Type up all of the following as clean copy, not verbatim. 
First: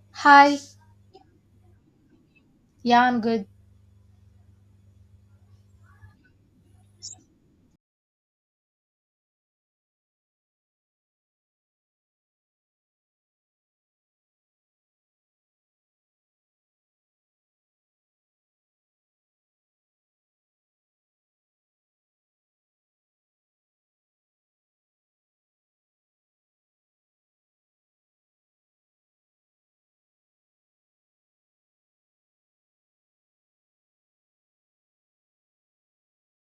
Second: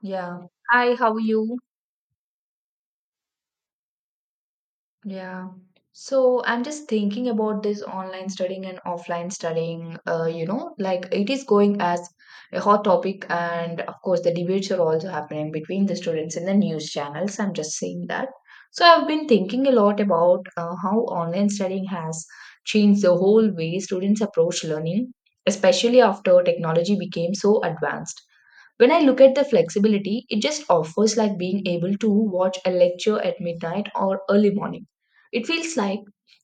Yeah. Hi, Hi, how are you? yeah, I'm good. Yeah. So I'm just thinking about this online studying and offline studying. Like it is going as a hot topic, and of course, the debates are also happening between the students in the news channels. I'm just saying that. So I've been thinking a lot about how online studying has changed the whole way students approach learning, especially after technology became so advanced. When I look at the flexibility, it just offers like being able to watch a lecture at midnight or early morning. It feels like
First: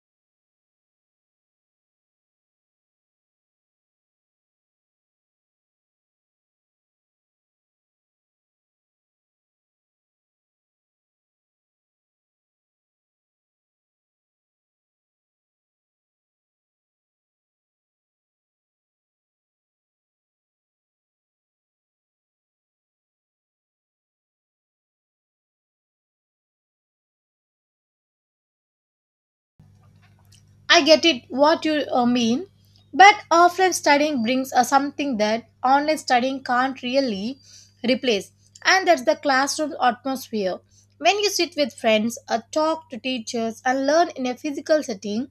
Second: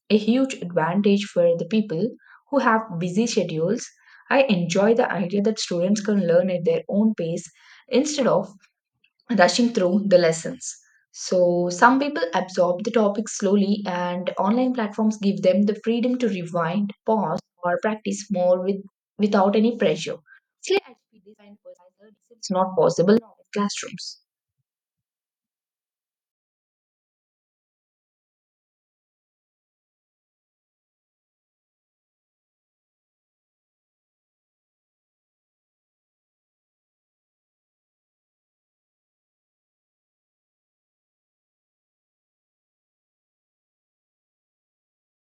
a huge advantage for the people who have busy schedules. I enjoy the idea that students can learn at their own pace instead of rushing through the lessons. So, some people absorb the topic slowly, and online platforms give them the freedom to rewind, pause, or practice without any pressure. Actually, I feel this kind of personal learning is not possible in our classrooms. I get it what you mean, but offline studying brings something that online studying can't really replace, and that's the classroom atmosphere. When you sit with friends, talk to teachers, and learn in a physical setting,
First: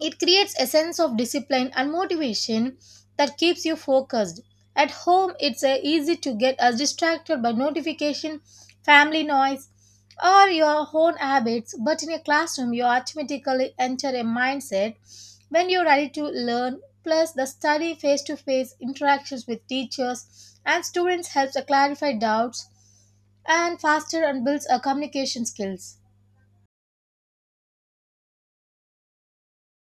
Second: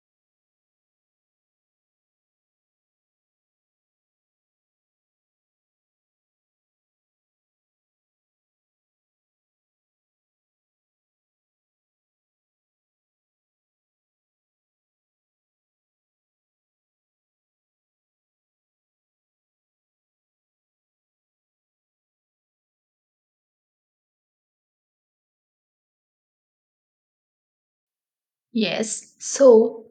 it creates a sense of discipline and motivation that keeps you focused. At home, it's easy to get distracted by notification, family noise, or your own habits, but in a classroom, you automatically enter a mindset when you're ready to learn. Plus, the study face to face interactions with teachers and students helps to clarify doubts and faster and builds a communication skills. Yes. So,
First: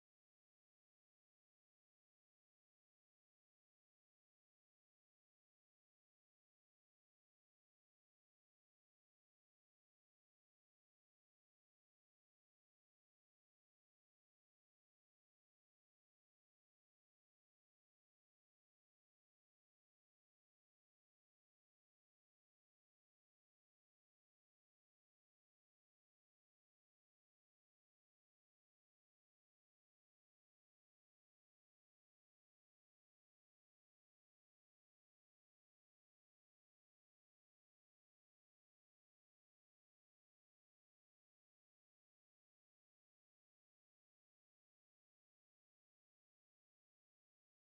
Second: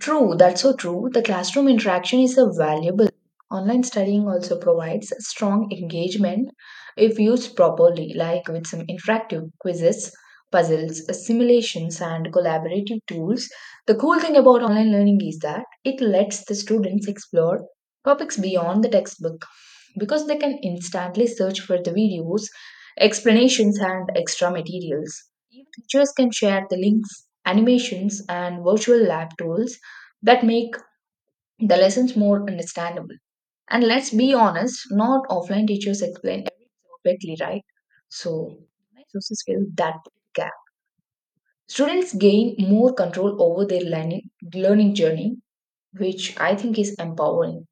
true, that's so true. The classroom interaction is a valuable. Online studying also provides strong engagement if used properly, like with some interactive quizzes, puzzles, simulations, and collaborative tools. The cool thing about online learning is that it lets the students explore topics beyond the textbook because they can instantly search for the videos, explanations, and extra materials. Even teachers can share the links, animations, and virtual lab tools that make the lessons more understandable. And let's be honest, not offline teachers explain everything perfectly, right? So online sources fill that gap. Students gain more control over their learning journey, which I think is empowering.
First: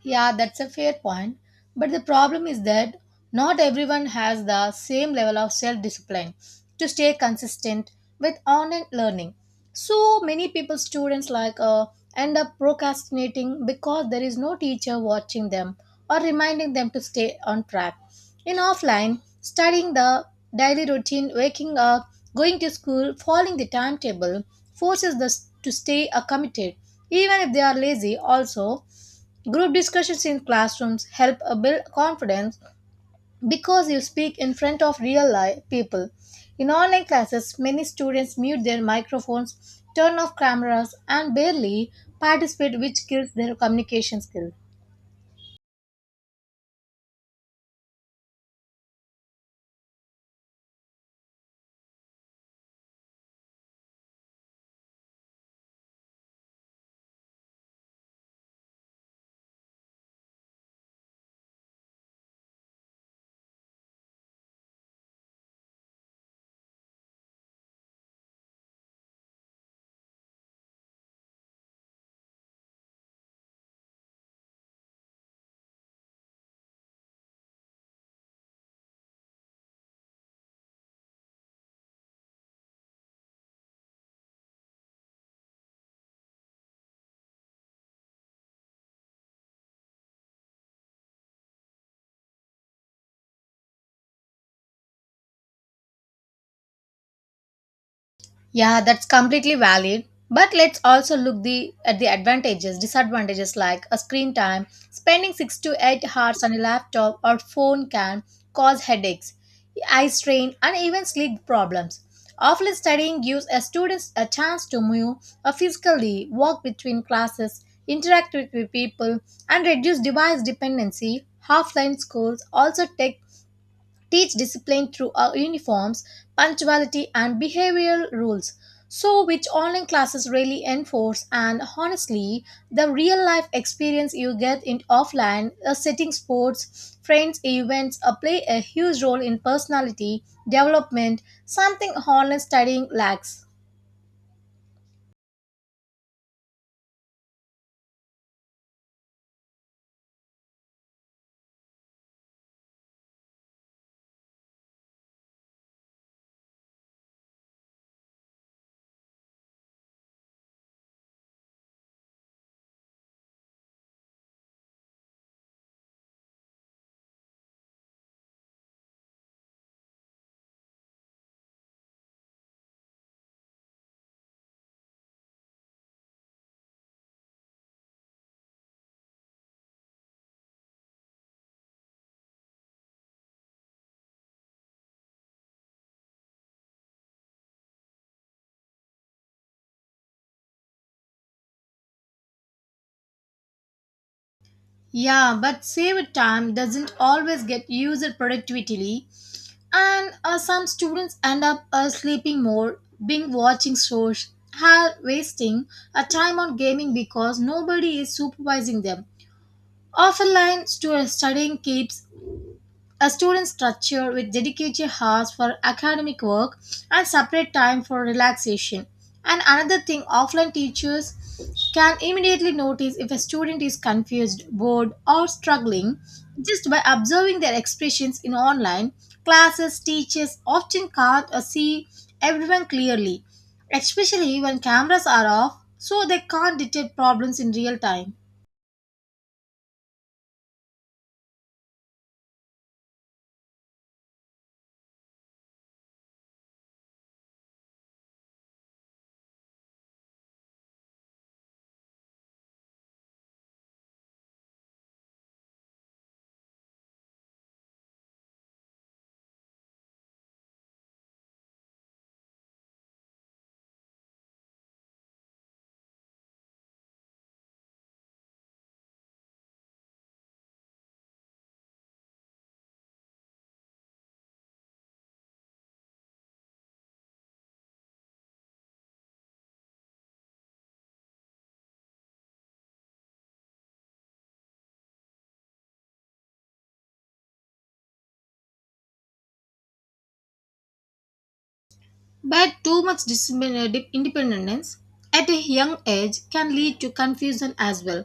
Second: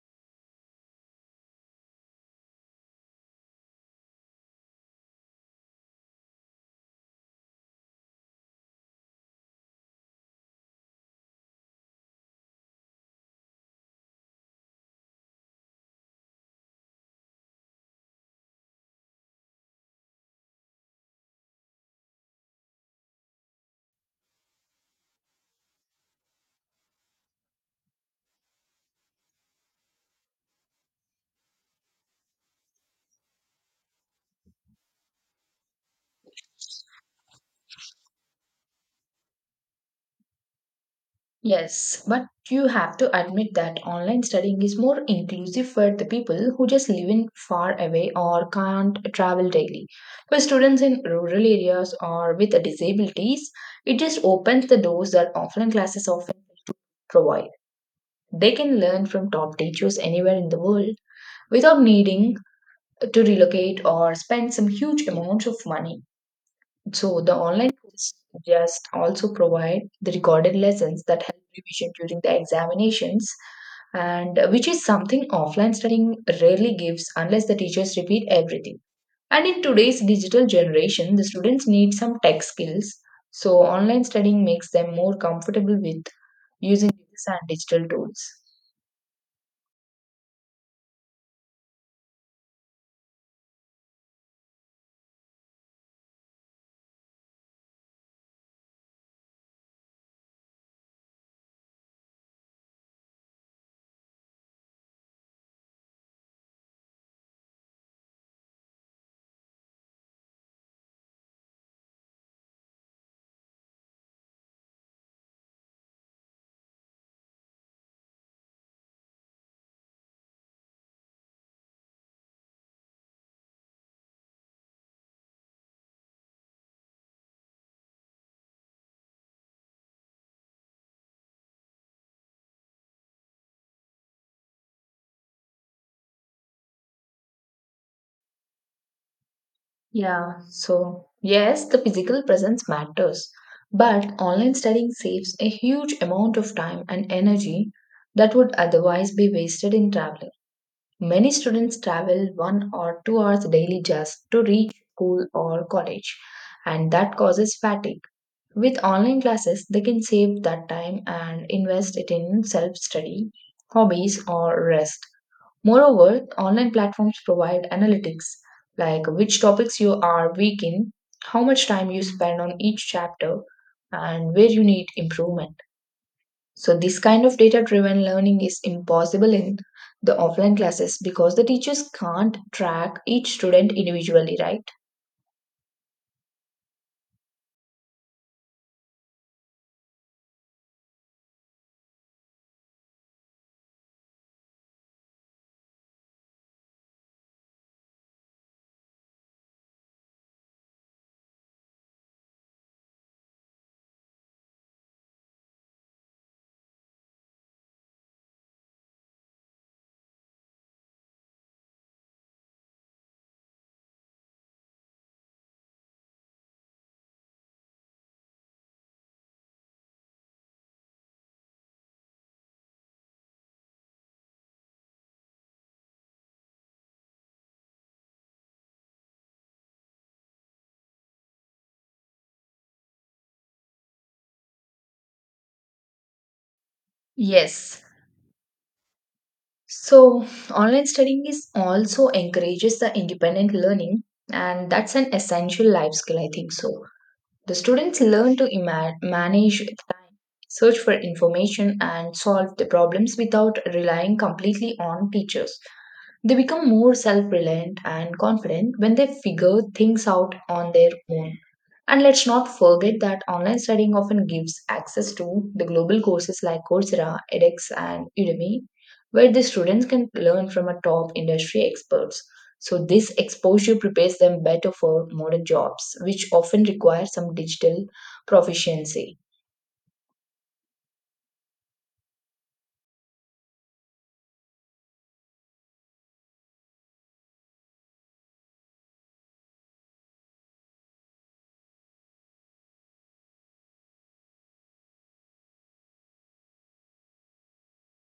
Yeah, that's a fair point. But the problem is that not everyone has the same level of self discipline to stay consistent with online learning. So many people, students like, end up procrastinating because there is no teacher watching them or reminding them to stay on track. In offline, studying the daily routine, waking up, going to school, following the timetable forces us to stay committed, even if they are lazy, also. Group discussions in classrooms help build confidence because you speak in front of real life people. In online classes, many students mute their microphones, turn off cameras, and barely Yes, but you participate, have which to kills their admit that communication online skills. studying is more inclusive for the people who just live in far away or can't travel daily. For students in rural areas or with disabilities, it just opens the doors that offline classes often provide. They can learn from top teachers anywhere in the world without needing to relocate or spend some huge amounts of money. So the online courses just also provide the recorded lessons that help revision during the examinations and which is something offline studying rarely gives unless the teachers repeat everything. And in today's digital generation, the students need some tech skills. So online studying makes them more comfortable with using this and digital tools. Yeah, that's completely valid. But let's also look the at the advantages, disadvantages like a screen time. Spending 6 to 8 hours on a laptop or phone can cause headaches, eye strain, and even sleep problems. Offline studying gives a students a chance to move or physically walk between classes, interact with people, and reduce device dependency. Offline schools also take teach discipline through our uniforms, punctuality, and behavioral rules. So, which online classes really enforce, and honestly, the real life experience you get in offline, setting sports, friends, events play a huge role in personality Yeah, so development, yes, the something physical online presence studying matters, lacks. but online studying saves a huge amount of time and energy that would otherwise be wasted in traveling. Many students travel 1 or 2 hours daily just to reach school or college, and that causes fatigue. With online classes, they can save that time and invest it in self study, hobbies, or rest. Moreover, online platforms provide analytics like which topics you are weak in, how much time you spend on each chapter, and where you need improvement. So, this kind of data driven learning is impossible in the offline classes because the teachers can't track each student individually, right? Yeah, but saved time doesn't always get used productively, and some students end up sleeping more, being watching shows, have wasting a time on gaming because nobody is supervising them. Studying keeps a student structure with dedicated hours for academic work and separate time for relaxation. And another thing, offline teachers can immediately notice if a student is confused, bored, or struggling just by observing their expressions in online classes. Teachers often can't see everyone clearly, especially when cameras are off, so they can't detect problems in real Yes. time. So, online studying is also encourages the independent learning, and that's an essential life skill, I think so. The students learn to manage time, search for information, and solve the problems without relying completely on teachers. They become more self reliant and confident when they figure things out on their own. And let's not forget that online studying often gives access to the global courses like Coursera, edX, and Udemy, where the students can learn from a top industry experts. So this exposure prepares them better for modern jobs, which often require some digital proficiency. But too much independence at a young age can lead to confusion as well.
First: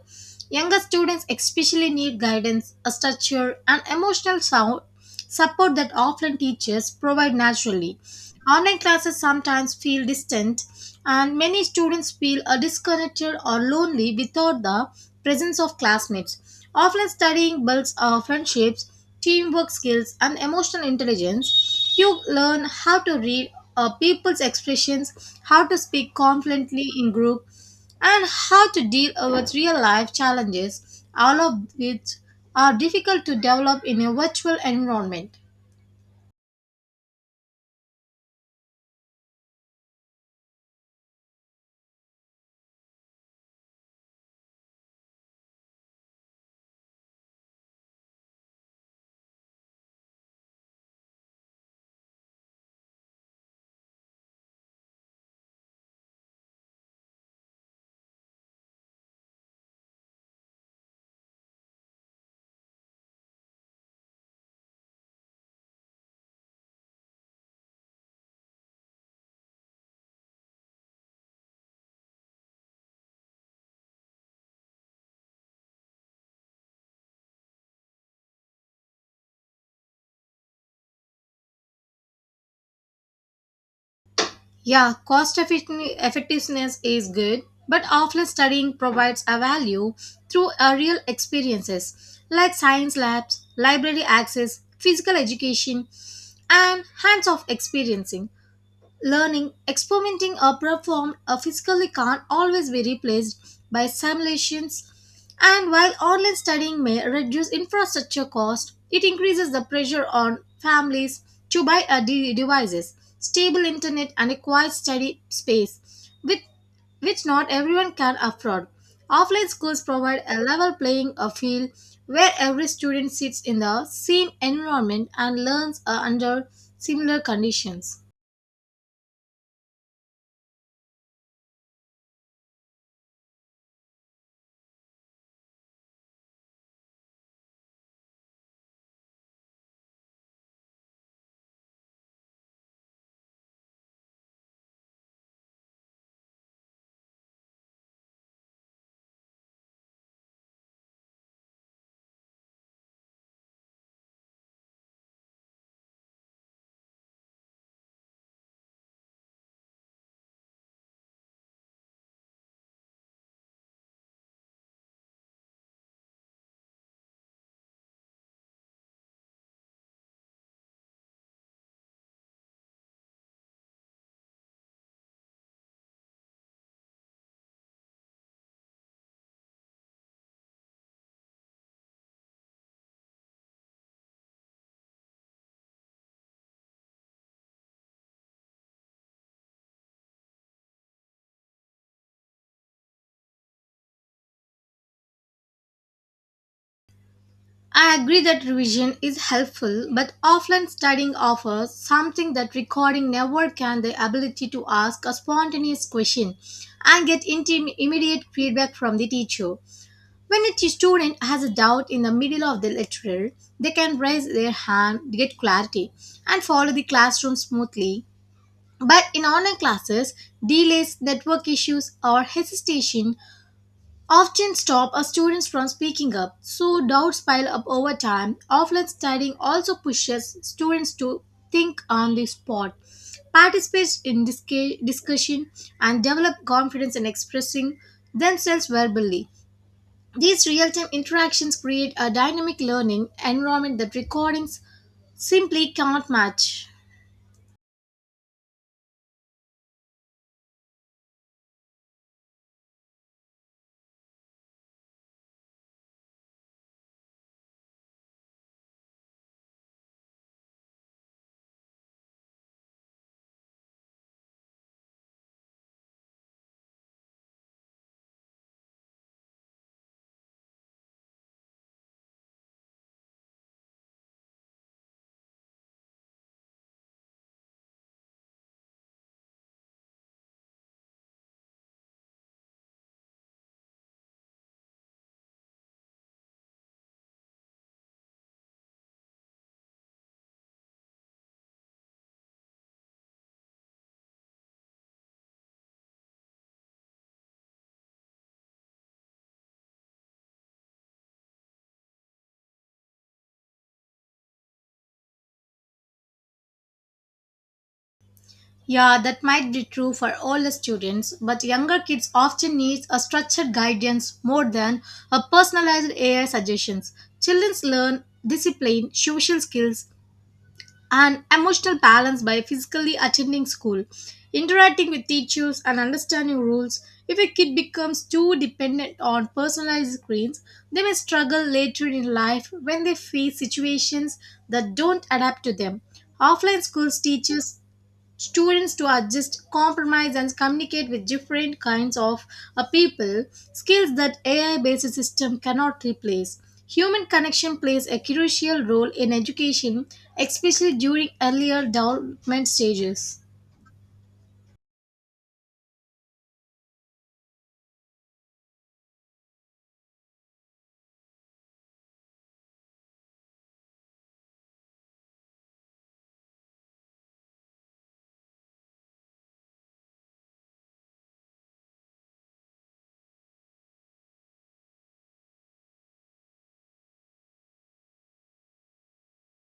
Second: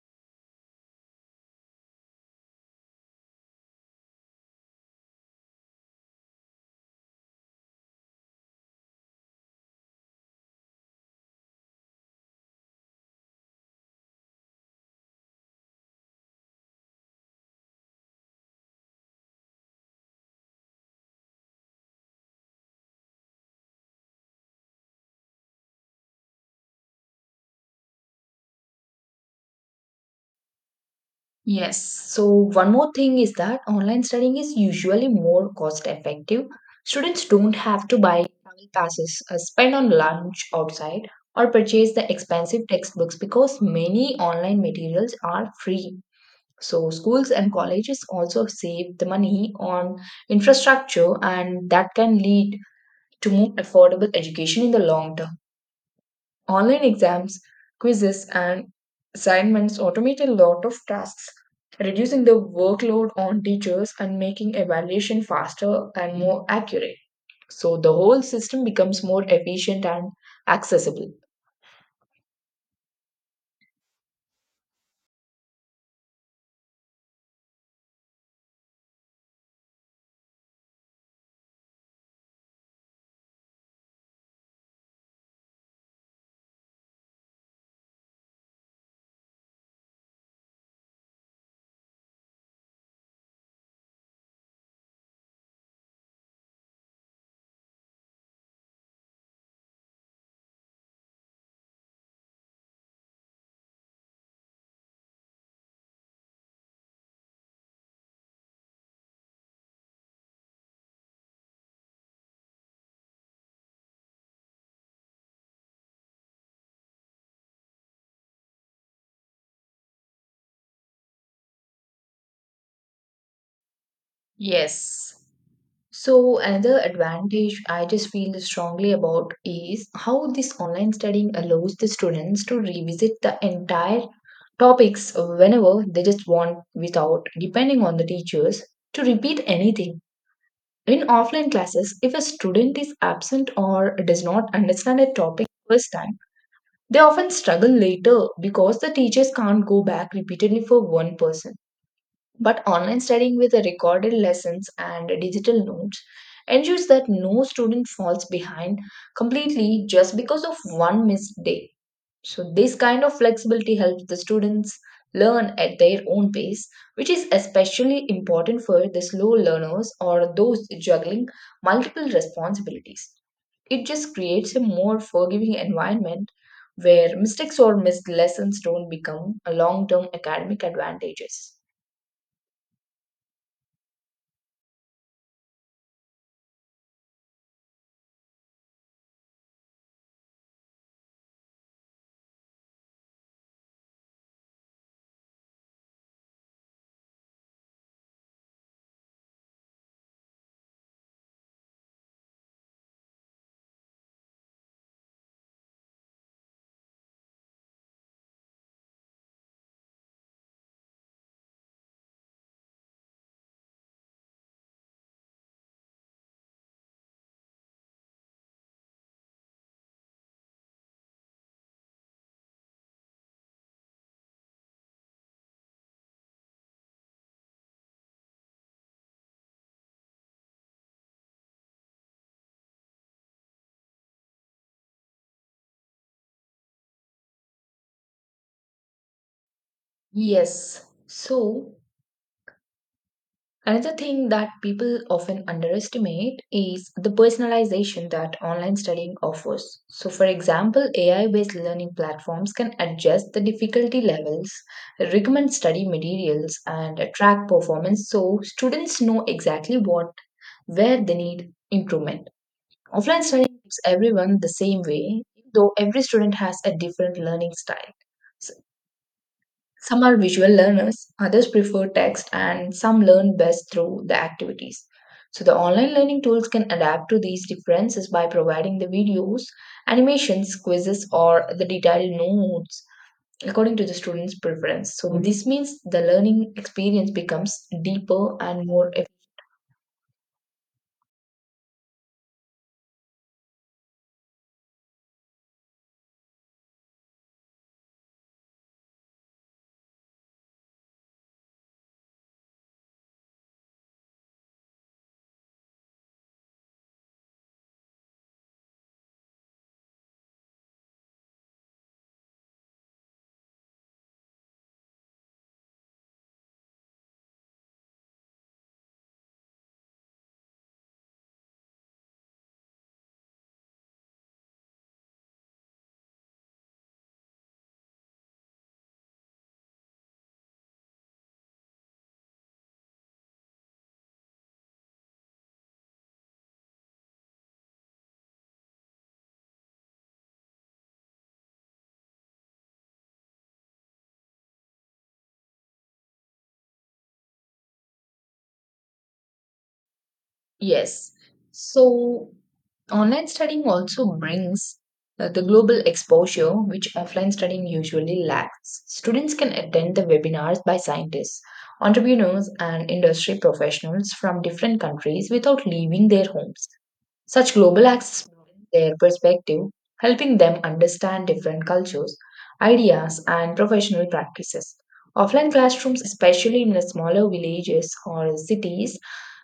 Younger students especially need guidance, a structure, and emotional sound support that offline teachers provide naturally. Online classes sometimes feel distant and many students feel disconnected or lonely without the presence of classmates. Offline studying builds friendships, teamwork skills, and emotional intelligence. You learn how to read people's expressions, how to speak confidently in group, and how to deal with real life challenges, all of Yes. which So, one are more thing difficult is to that develop in online a studying is virtual usually environment. more cost effective. Students don't have to buy travel passes, spend on lunch outside, or purchase the expensive textbooks because many online materials are free. So, schools and colleges also save the money on infrastructure, and that can lead to more affordable education in the long term. Online exams, quizzes, and assignments automate a lot of tasks, reducing the workload on teachers and making evaluation faster and more accurate. So the whole system becomes more efficient and accessible. Yeah, effectiveness is good, but offline studying provides a value through a real experiences like science labs, library access, physical education, and hands-off experiencing learning, experimenting, or performed physically can't always be replaced by simulations. And while online studying may reduce infrastructure cost, it increases the pressure on families to buy devices, stable internet, and a quiet study space, with which not everyone can afford. Offline schools provide a level playing a field where every student sits in the same environment Yes. and learns So, under another similar advantage I conditions. just feel strongly about is how this online studying allows the students to revisit the entire topics whenever they just want without depending on the teachers to repeat anything. In offline classes, if a student is absent or does not understand a topic first time, they often struggle later because the teachers can't go back repeatedly for one person. But online studying with the recorded lessons and digital notes ensures that no student falls behind completely just because of one missed day. So, this kind of flexibility helps the students learn at their own pace, which is especially important for the slow learners or those juggling multiple responsibilities. It just creates a more forgiving environment where mistakes or missed lessons don't become a long term academic advantages. I agree that revision is helpful, but offline studying offers something that recording never can the ability to ask a spontaneous question and get immediate feedback from the teacher. When student has a doubt in the middle of the lecture, they can raise their hand, get clarity, and follow the classroom smoothly. But in online classes, delays, network issues, or hesitation often stop a student from speaking up, so doubts pile up over time. Offline studying also pushes students to think on the spot, participate in discussion, and develop confidence in expressing themselves verbally. These real Yes. time interactions So, create a dynamic learning environment that another thing that recordings people often simply can't underestimate match. is the personalization that online studying offers. So, for example, AI based learning platforms can adjust the difficulty levels, recommend study materials, and track performance so students know exactly what where they need improvement. Offline studying gives everyone the same way, though every student has a different learning style. Some are visual learners, others prefer text, and some learn best through the activities. So, the online learning tools can adapt to these differences by providing the videos, animations, quizzes, or the detailed notes according to the student's preference. So, this means the learning experience becomes deeper and more. Yeah, that might be true for all the students, but younger kids often need a structured guidance more than a personalized AI suggestions. Children learn discipline, social skills, and emotional balance by physically attending school, interacting with teachers, and understanding rules. If a kid becomes too dependent on personalized screens, they may struggle later in life when they face situations that don't adapt to them. Offline schools teaches students to adjust, compromise, and communicate with different kinds of people, skills that AI based system cannot replace. Human connection plays a crucial role in education, especially during Yes. earlier So development stages. online studying also brings the global exposure which offline studying usually lacks. Students can attend the webinars by scientists, entrepreneurs, and industry professionals from different countries without leaving their homes. Such global access broadens their perspective, helping them understand different cultures, ideas, and professional practices. Offline classrooms, especially in the smaller villages or cities,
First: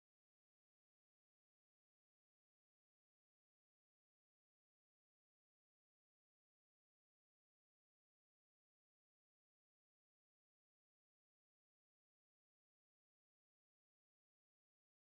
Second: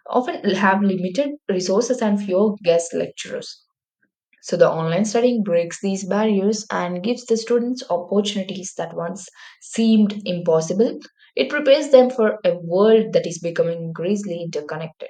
often have limited resources and fewer guest lecturers. So the online studying breaks these barriers and gives the students opportunities that once seemed impossible. It prepares them for a world that is becoming increasingly interconnected.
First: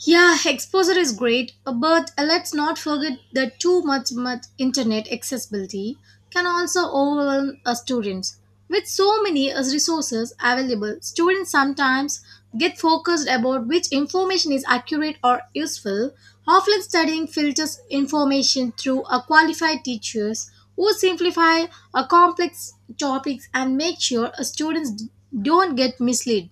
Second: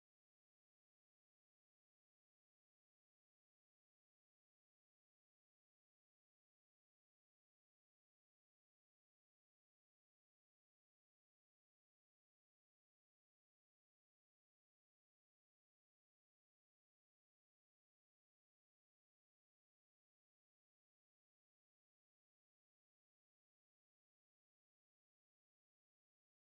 Yeah, exposure is great, but let's not forget that much internet accessibility can also overwhelm students. With so many resources available, students sometimes get focused about which information is accurate or useful. Offline studying filters information through a qualified teachers who simplify a complex topics and make sure students don't get misled.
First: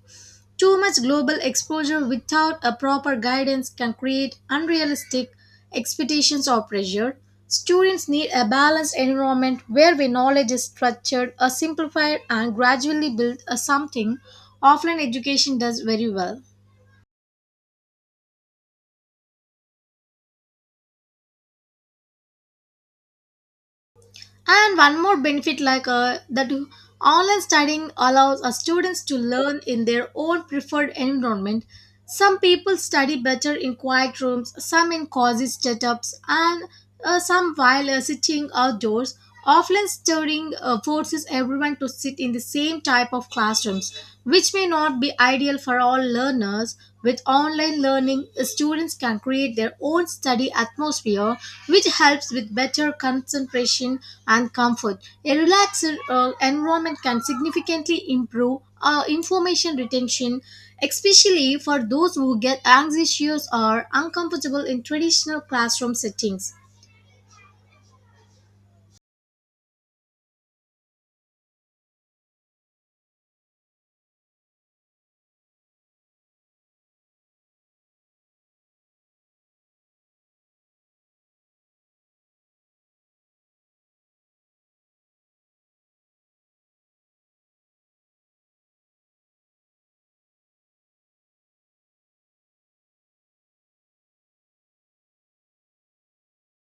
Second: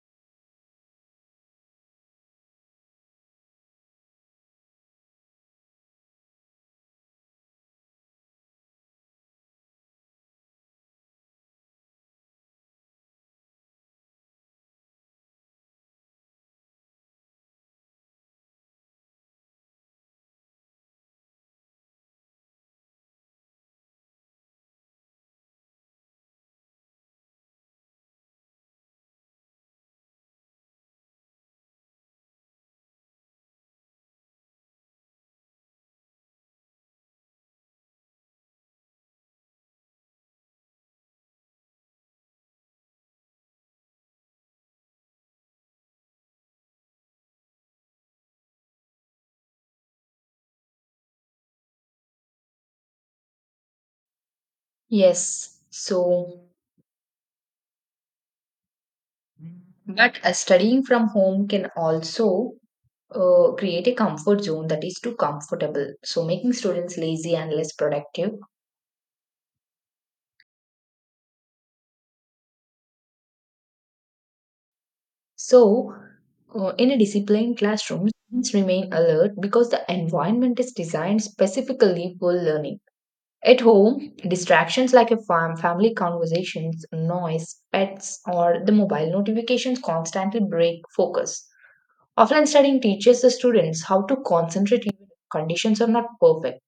Too much global exposure without a proper guidance can create unrealistic expectations or pressure. Students need a balanced environment where their knowledge is structured, or simplified, and gradually built as something offline education does very well. And one more benefit like that online studying allows students to learn in their own preferred environment. Some people study better in quiet rooms, some in cozy setups, and some while sitting outdoors. Offline studying forces everyone to sit in the same type of classrooms, which may not be ideal material for all learners. With online learning, students can create their own study atmosphere, which helps with better concentration and comfort. A Yes, relaxed so environment can significantly improve information but retention, studying from home especially can for those who also get anxious or create a comfort uncomfortable zone in that is too traditional comfortable, classroom so settings. making students lazy and less productive. So, in a disciplined classroom, students remain alert because the environment is designed specifically for learning. At home, distractions like a family conversations, noise, pets, or the mobile notifications constantly break focus. Offline studying teaches the students how to concentrate even if conditions are not perfect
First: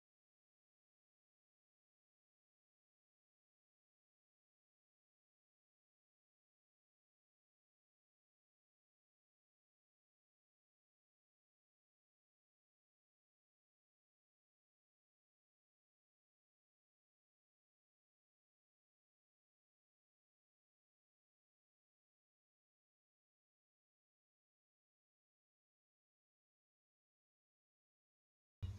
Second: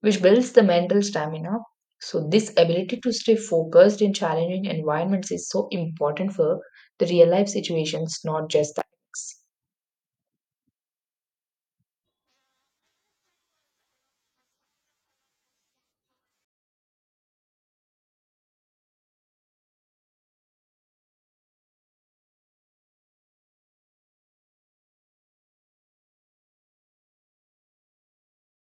which builds the mental stamina. So, this ability to stay focused in challenging environments is so important for the real life situations, not just the academics.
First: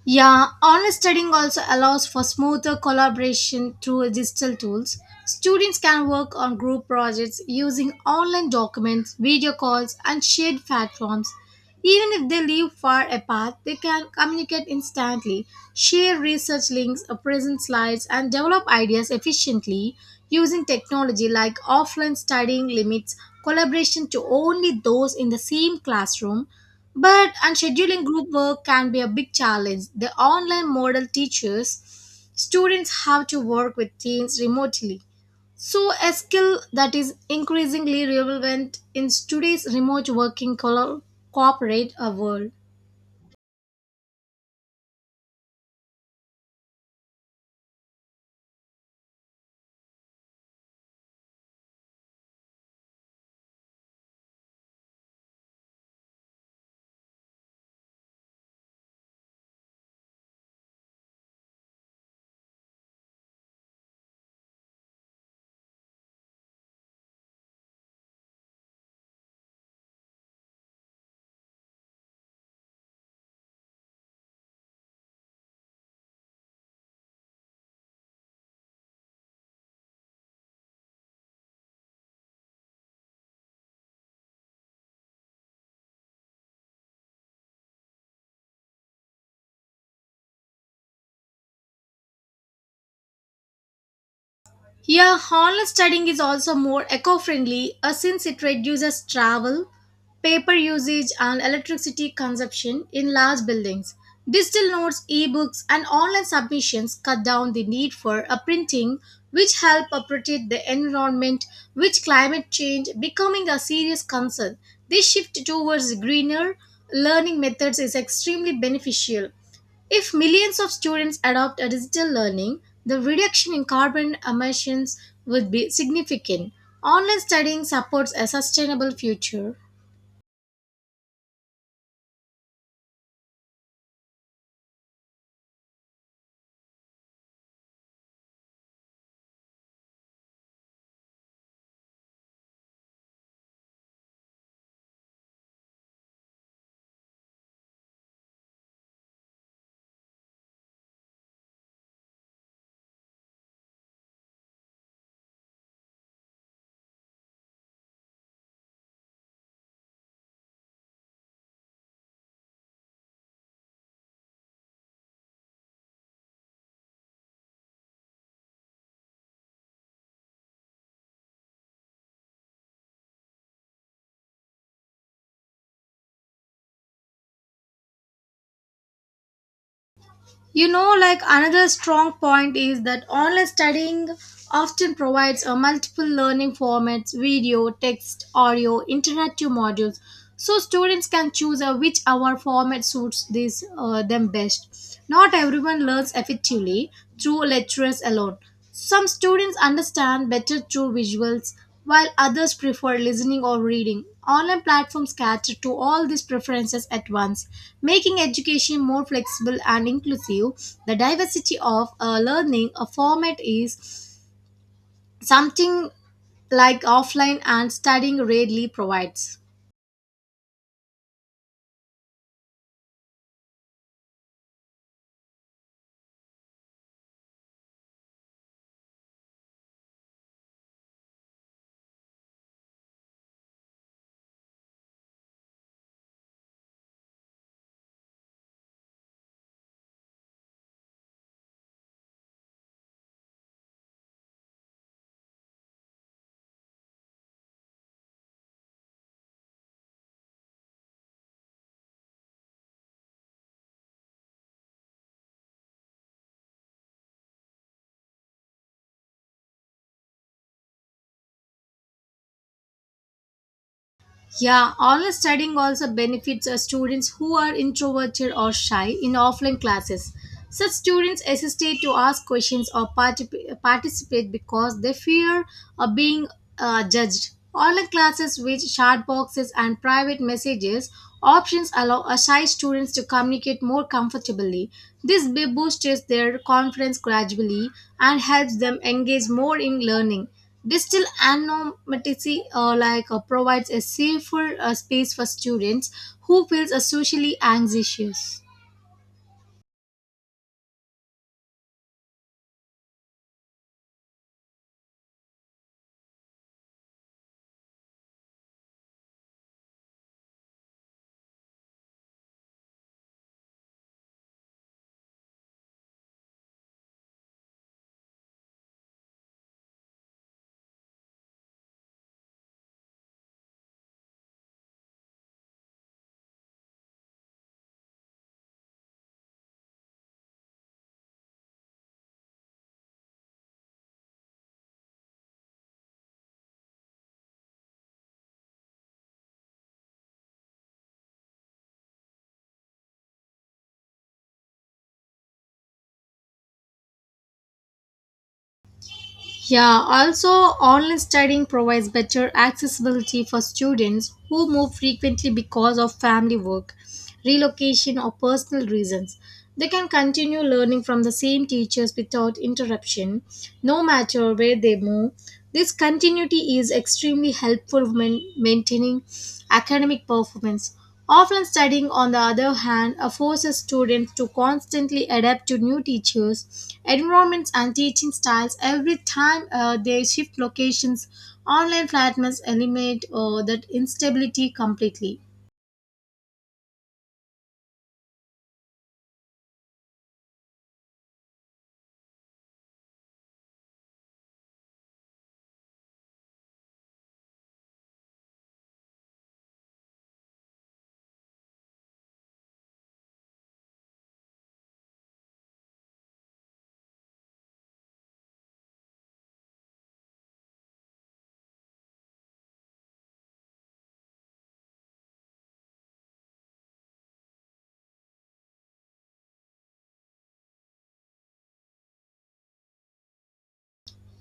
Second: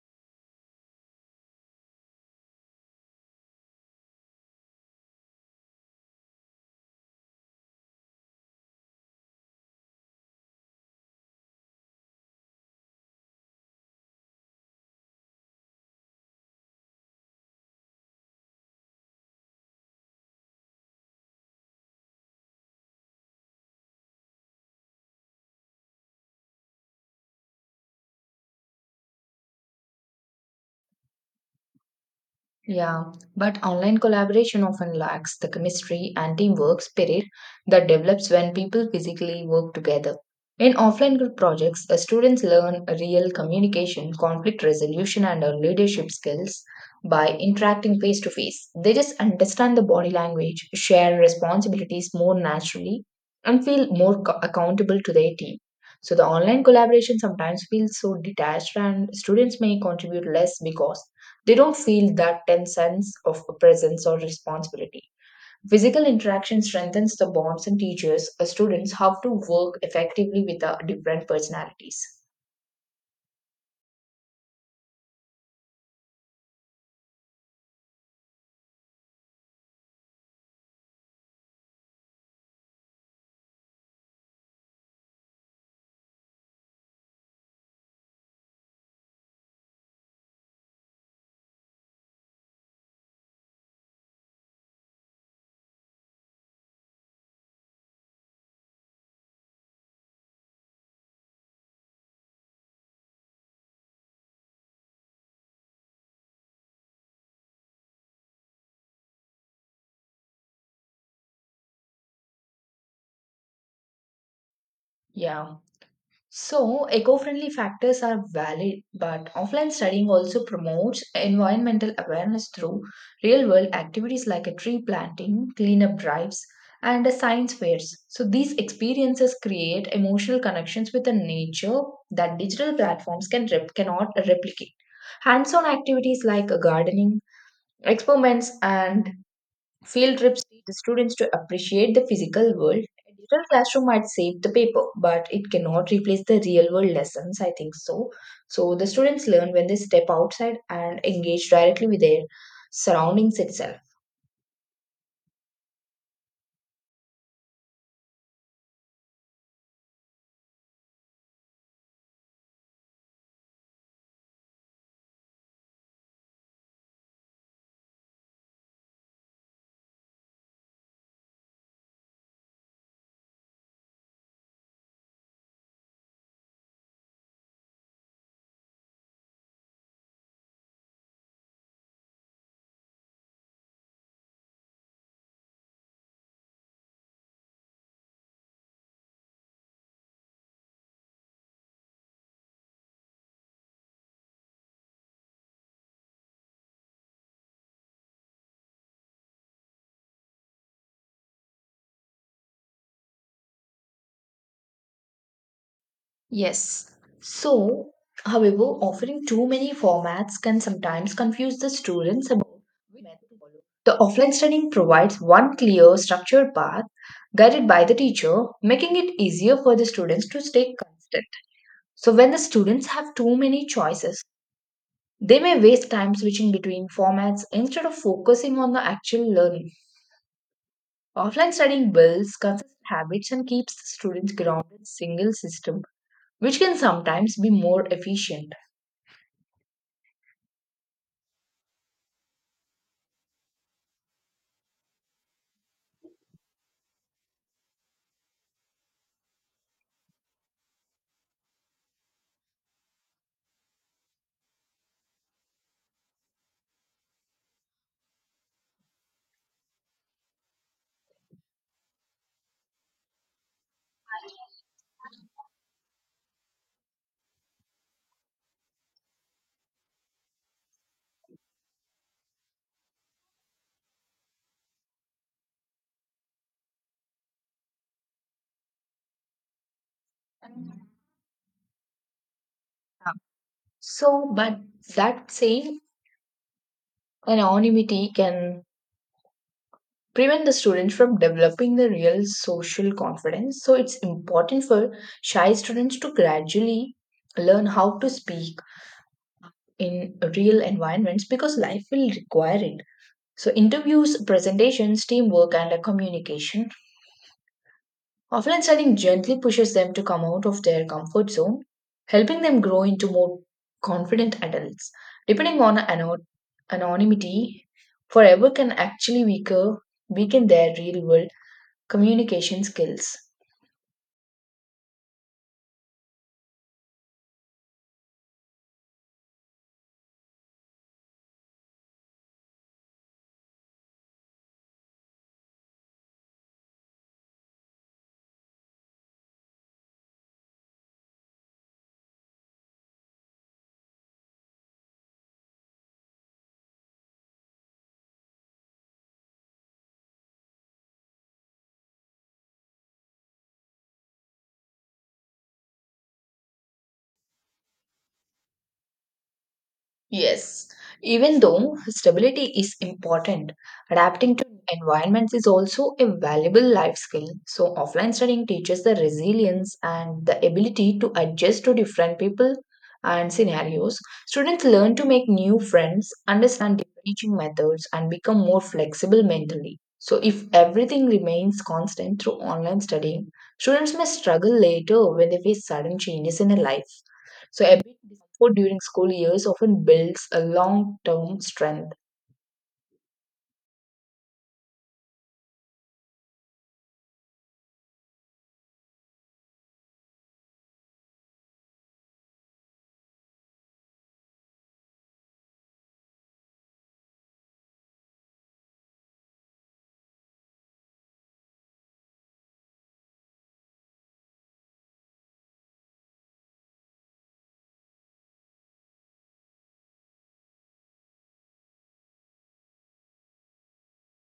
Yeah, online studying also allows for smoother collaboration through digital tools. Students can work on group projects using online documents, video calls, and shared platforms. Even if they live far apart, they can communicate instantly, share research links, present slides, and develop ideas efficiently using technology like offline studying limits collaboration to only those in the same classroom but and scheduling group work can be a big challenge. The online model teaches students Yeah, how to but work with online teams collaboration often remotely. lacks the So a chemistry and skill teamwork that is spirit that increasingly develops when relevant people in physically today's work remote together. working In offline group projects, corporate students world. learn real communication, conflict resolution, and leadership skills by interacting face to face. They just understand the body language, share responsibilities more naturally, and feel more accountable to their team. So, the online collaboration sometimes feels so detached, and students may contribute less because they don't feel that tense sense of presence or responsibility. Physical interaction strengthens the bonds and teaches students how to work effectively with different personalities. Here, online studying is also more eco friendly since it reduces travel, paper usage, and electricity consumption in large buildings. Digital notes, ebooks, and online submissions cut down the need for a printing, which help protect the environment, with climate change becoming a serious concern. This shift Yeah. towards greener So, eco learning friendly methods is factors are extremely valid, but beneficial. offline studying If also millions of promotes students adopt a environmental digital awareness learning, through the real reduction in world carbon activities like a tree emissions planting, would be cleanup drives, significant. and a Online science studying fairs. supports So, a these sustainable experiences future. create emotional connections with the nature that digital platforms can cannot replicate. Hands on activities like gardening, experiments, and field trips teach the students to appreciate the physical world. A digital classroom might save the paper, but it cannot replace the real world lessons, I think so. So the students learn when they step outside and engage directly with their surroundings itself. You know, like another strong point is that online studying often provides a multiple learning formats video, text, audio, interactive modules. So students can choose which hour format suits them best. Not everyone learns effectively through lectures alone. Some students understand better through visuals, while others prefer listening or reading. Online platforms cater to all these preferences Yes. at once, So, making however, education more offering too flexible many and formats inclusive. can The sometimes diversity confuse the of a students about learning a which method to format follow. The is offline studying provides one something clear, structured like path offline guided and by the studying teacher, rarely making it provides. easier for the students to stay consistent. So when the students have too many choices, they may waste time switching between formats instead of focusing on the actual learning. Offline studying builds consistent habits and keeps the students grounded in a single system, which can sometimes be more efficient. Yeah, online studying also benefits students who are introverted or shy in offline classes. Such students hesitate to ask questions or participate because they fear of being judged. Online classes with chat boxes and private messages options allow shy students to communicate more So, but comfortably. This that b- same boosts their confidence gradually anonymity and helps can them engage more in learning. prevent the students Digital from developing the real anonymity social confidence. provides So, a it's safer important for space for shy students students to who feels gradually socially learn how to anxious. speak in real environments because life will require it. So, interviews, presentations, teamwork, and a communication. Offline studying gently pushes them to come out of their comfort zone, helping them grow into more confident adults. Depending on anonymity, forever can actually weaken their real world communication skills. Yeah, also online studying provides better accessibility for students who move frequently because of family work, relocation or personal reasons. They can continue Yes, learning from the even same though teachers without stability is interruption, important, no matter adapting to where they move. environments is This also a continuity valuable is life skill. extremely So, helpful offline when studying teaches the maintaining resilience academic and the performance. ability to Offline adjust to studying, on the different other people hand, and forces scenarios. students to Students learn constantly to make adapt to new new friends, teachers, understand different teaching environments, and methods, and teaching become styles. more Every flexible time mentally. they So, shift if everything locations, remains online constant platforms through online eliminate studying, that students may instability struggle later completely. when they face sudden changes in their life. So a bit discomfort during school years often builds a long-term strength.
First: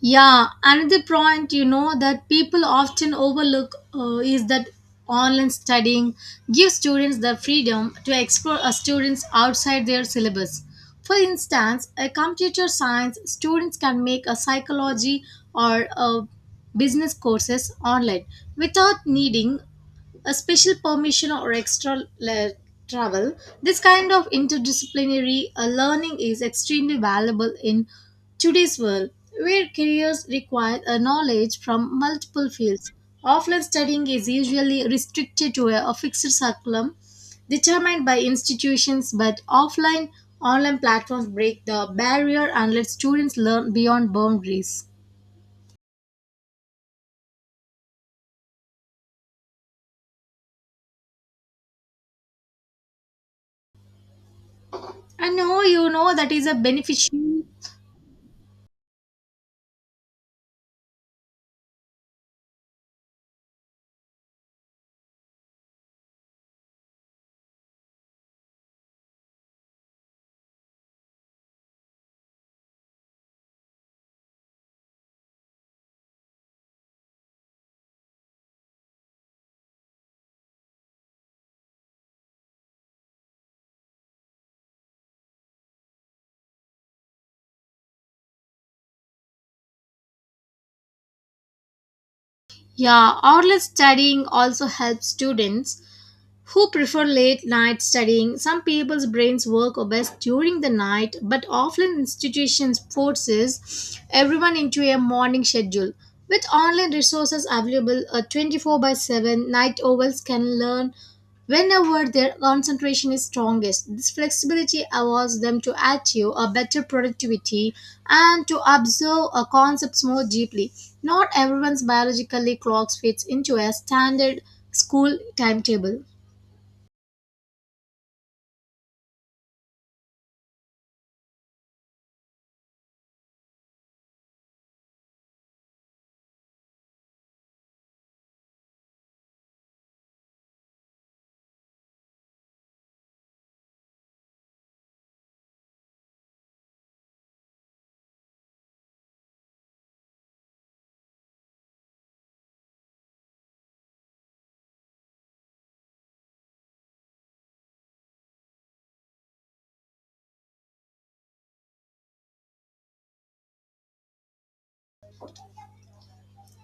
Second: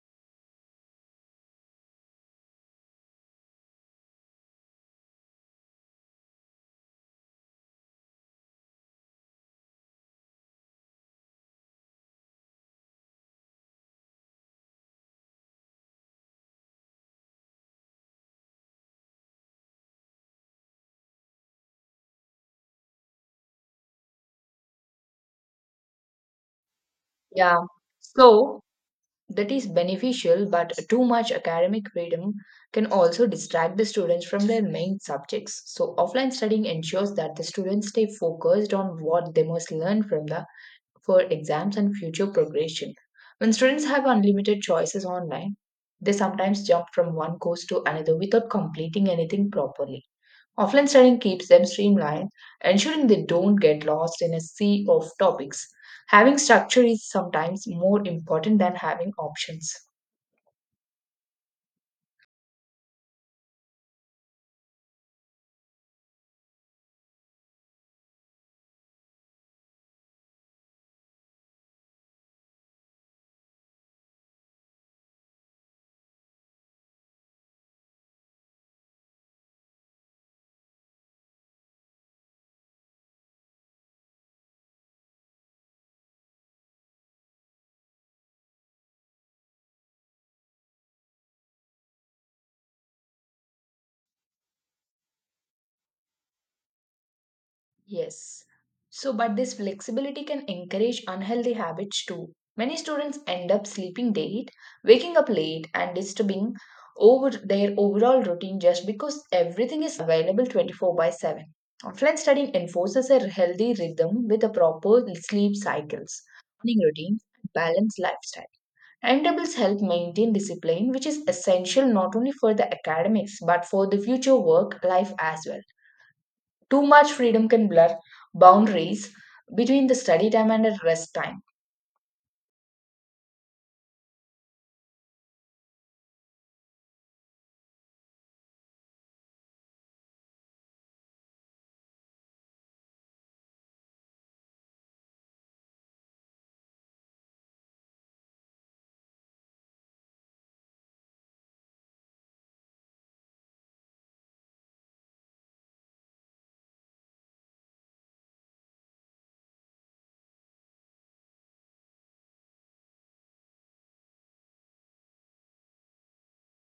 Yeah, another point you know that people often overlook is that online studying gives students the freedom to explore students outside their syllabus. For instance, a computer science students can make a psychology or a business courses online without needing a special permission or extra travel. This kind of interdisciplinary learning is extremely valuable Yeah. in So today's world, that is where careers beneficial, but require a too much knowledge academic from freedom multiple can fields. also Offline distract the studying students is from their usually main restricted subjects. to a So offline fixed studying curriculum ensures that the students determined stay by focused on institutions, what but they must learn offline from the online for platforms break exams the and future barrier and let progression. students When learn students have beyond unlimited boundaries. choices online, they sometimes jump from one course to another without completing anything properly. Offline studying keeps them streamlined, ensuring they don't get lost in a sea of I know topics. you know that Having is a structure is beneficial. sometimes more important than having options. Yeah, online studying also helps students who prefer late night studying. Yes. Some people's So, but brains this work best flexibility can during the encourage night, but unhealthy often habits too. Many institutions students end up forces sleeping late, everyone into a waking up morning late, and schedule. With disturbing online over resources their available overall routine 24 just by because 7, night everything is owls available can learn 24 by 7. whenever Offline their studying concentration enforces is a healthy strongest. This rhythm with a flexibility proper allows sleep them to cycles, achieve a morning better routine, productivity balanced lifestyle. and to observe Timetables help concepts more maintain deeply. discipline, which is Not everyone's essential not only for biologically the clocks fits academics into but a for the future standard work life school as well. timetable. Too much freedom can blur boundaries between the study time and the rest time.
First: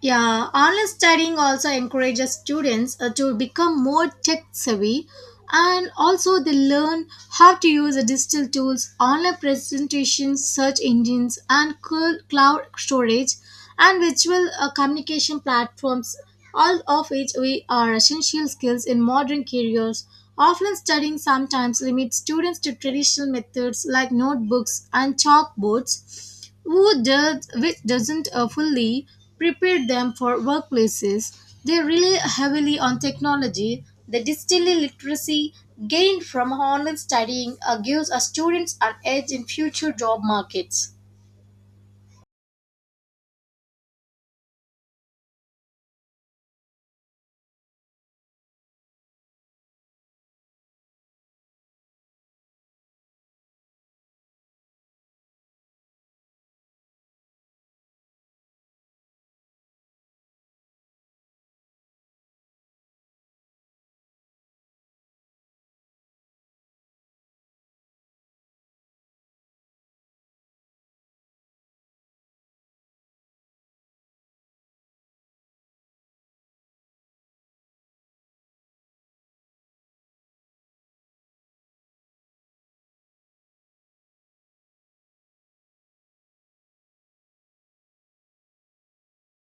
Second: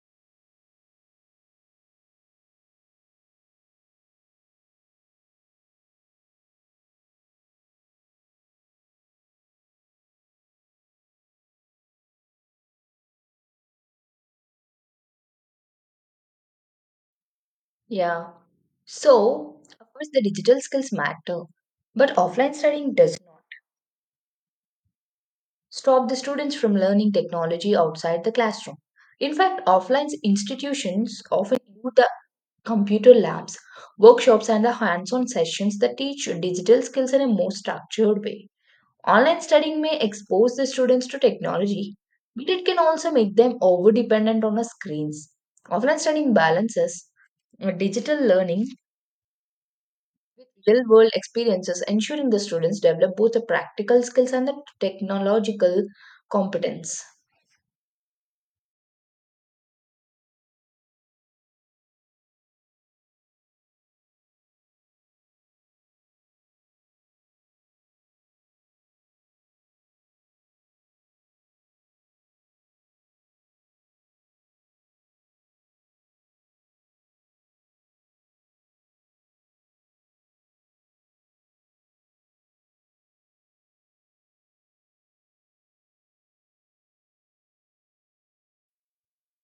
Yeah, online studying also encourages students to become more tech savvy and also they learn how to use the digital tools, online presentations, search engines, and cloud storage and virtual communication platforms, all of which we are Yeah. essential skills in modern So, of careers. course, the digital Offline skills studying matter, sometimes but limits offline students to studying does traditional not methods like notebooks and stop the chalkboards students from who learning does, technology which outside doesn't the classroom. fully In fact, prepare offline them for institutions workplaces. often They do the rely heavily on computer labs, technology. The workshops, digital and the hands on literacy sessions that gained teach from digital online skills in a more studying gives our structured way. students an edge Online in studying future may job expose the markets. students to technology, but it can also make them over dependent on the screens. Offline studying balances digital learning with real world experiences, ensuring the students develop both the practical skills and the technological competence.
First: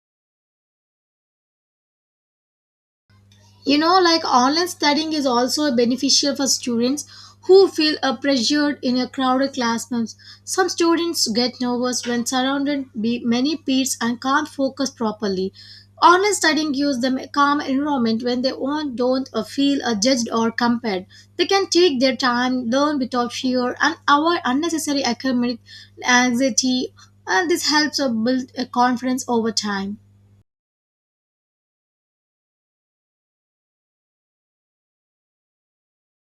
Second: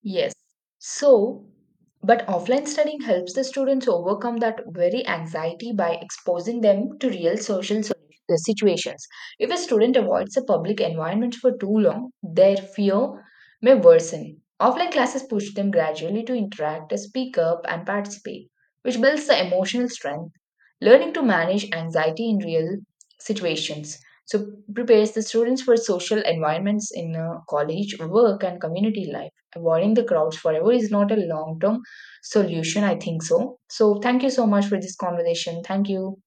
Yes. So, but offline studying helps the You students know like overcome that online very studying is anxiety also by beneficial for exposing them students to real who feel pressured in situations. a crowded If a student classrooms avoids the some public students environment for get too nervous long, when their surrounded by fear many may peers and worsen. can't focus Offline classes properly push them gradually online to studying interact, gives them a speak calm up, and environment when participate, they which builds don't the feel emotional judged strength. or compared Learning to they can manage take their anxiety in time real learn without fear and situations avoid so unnecessary prepares the academic students for social environments anxiety in and this college, helps work, build and a community confidence life. over Avoiding time. the crowds forever is not a long term solution, I think so. So thank you so much for this conversation. Thank you.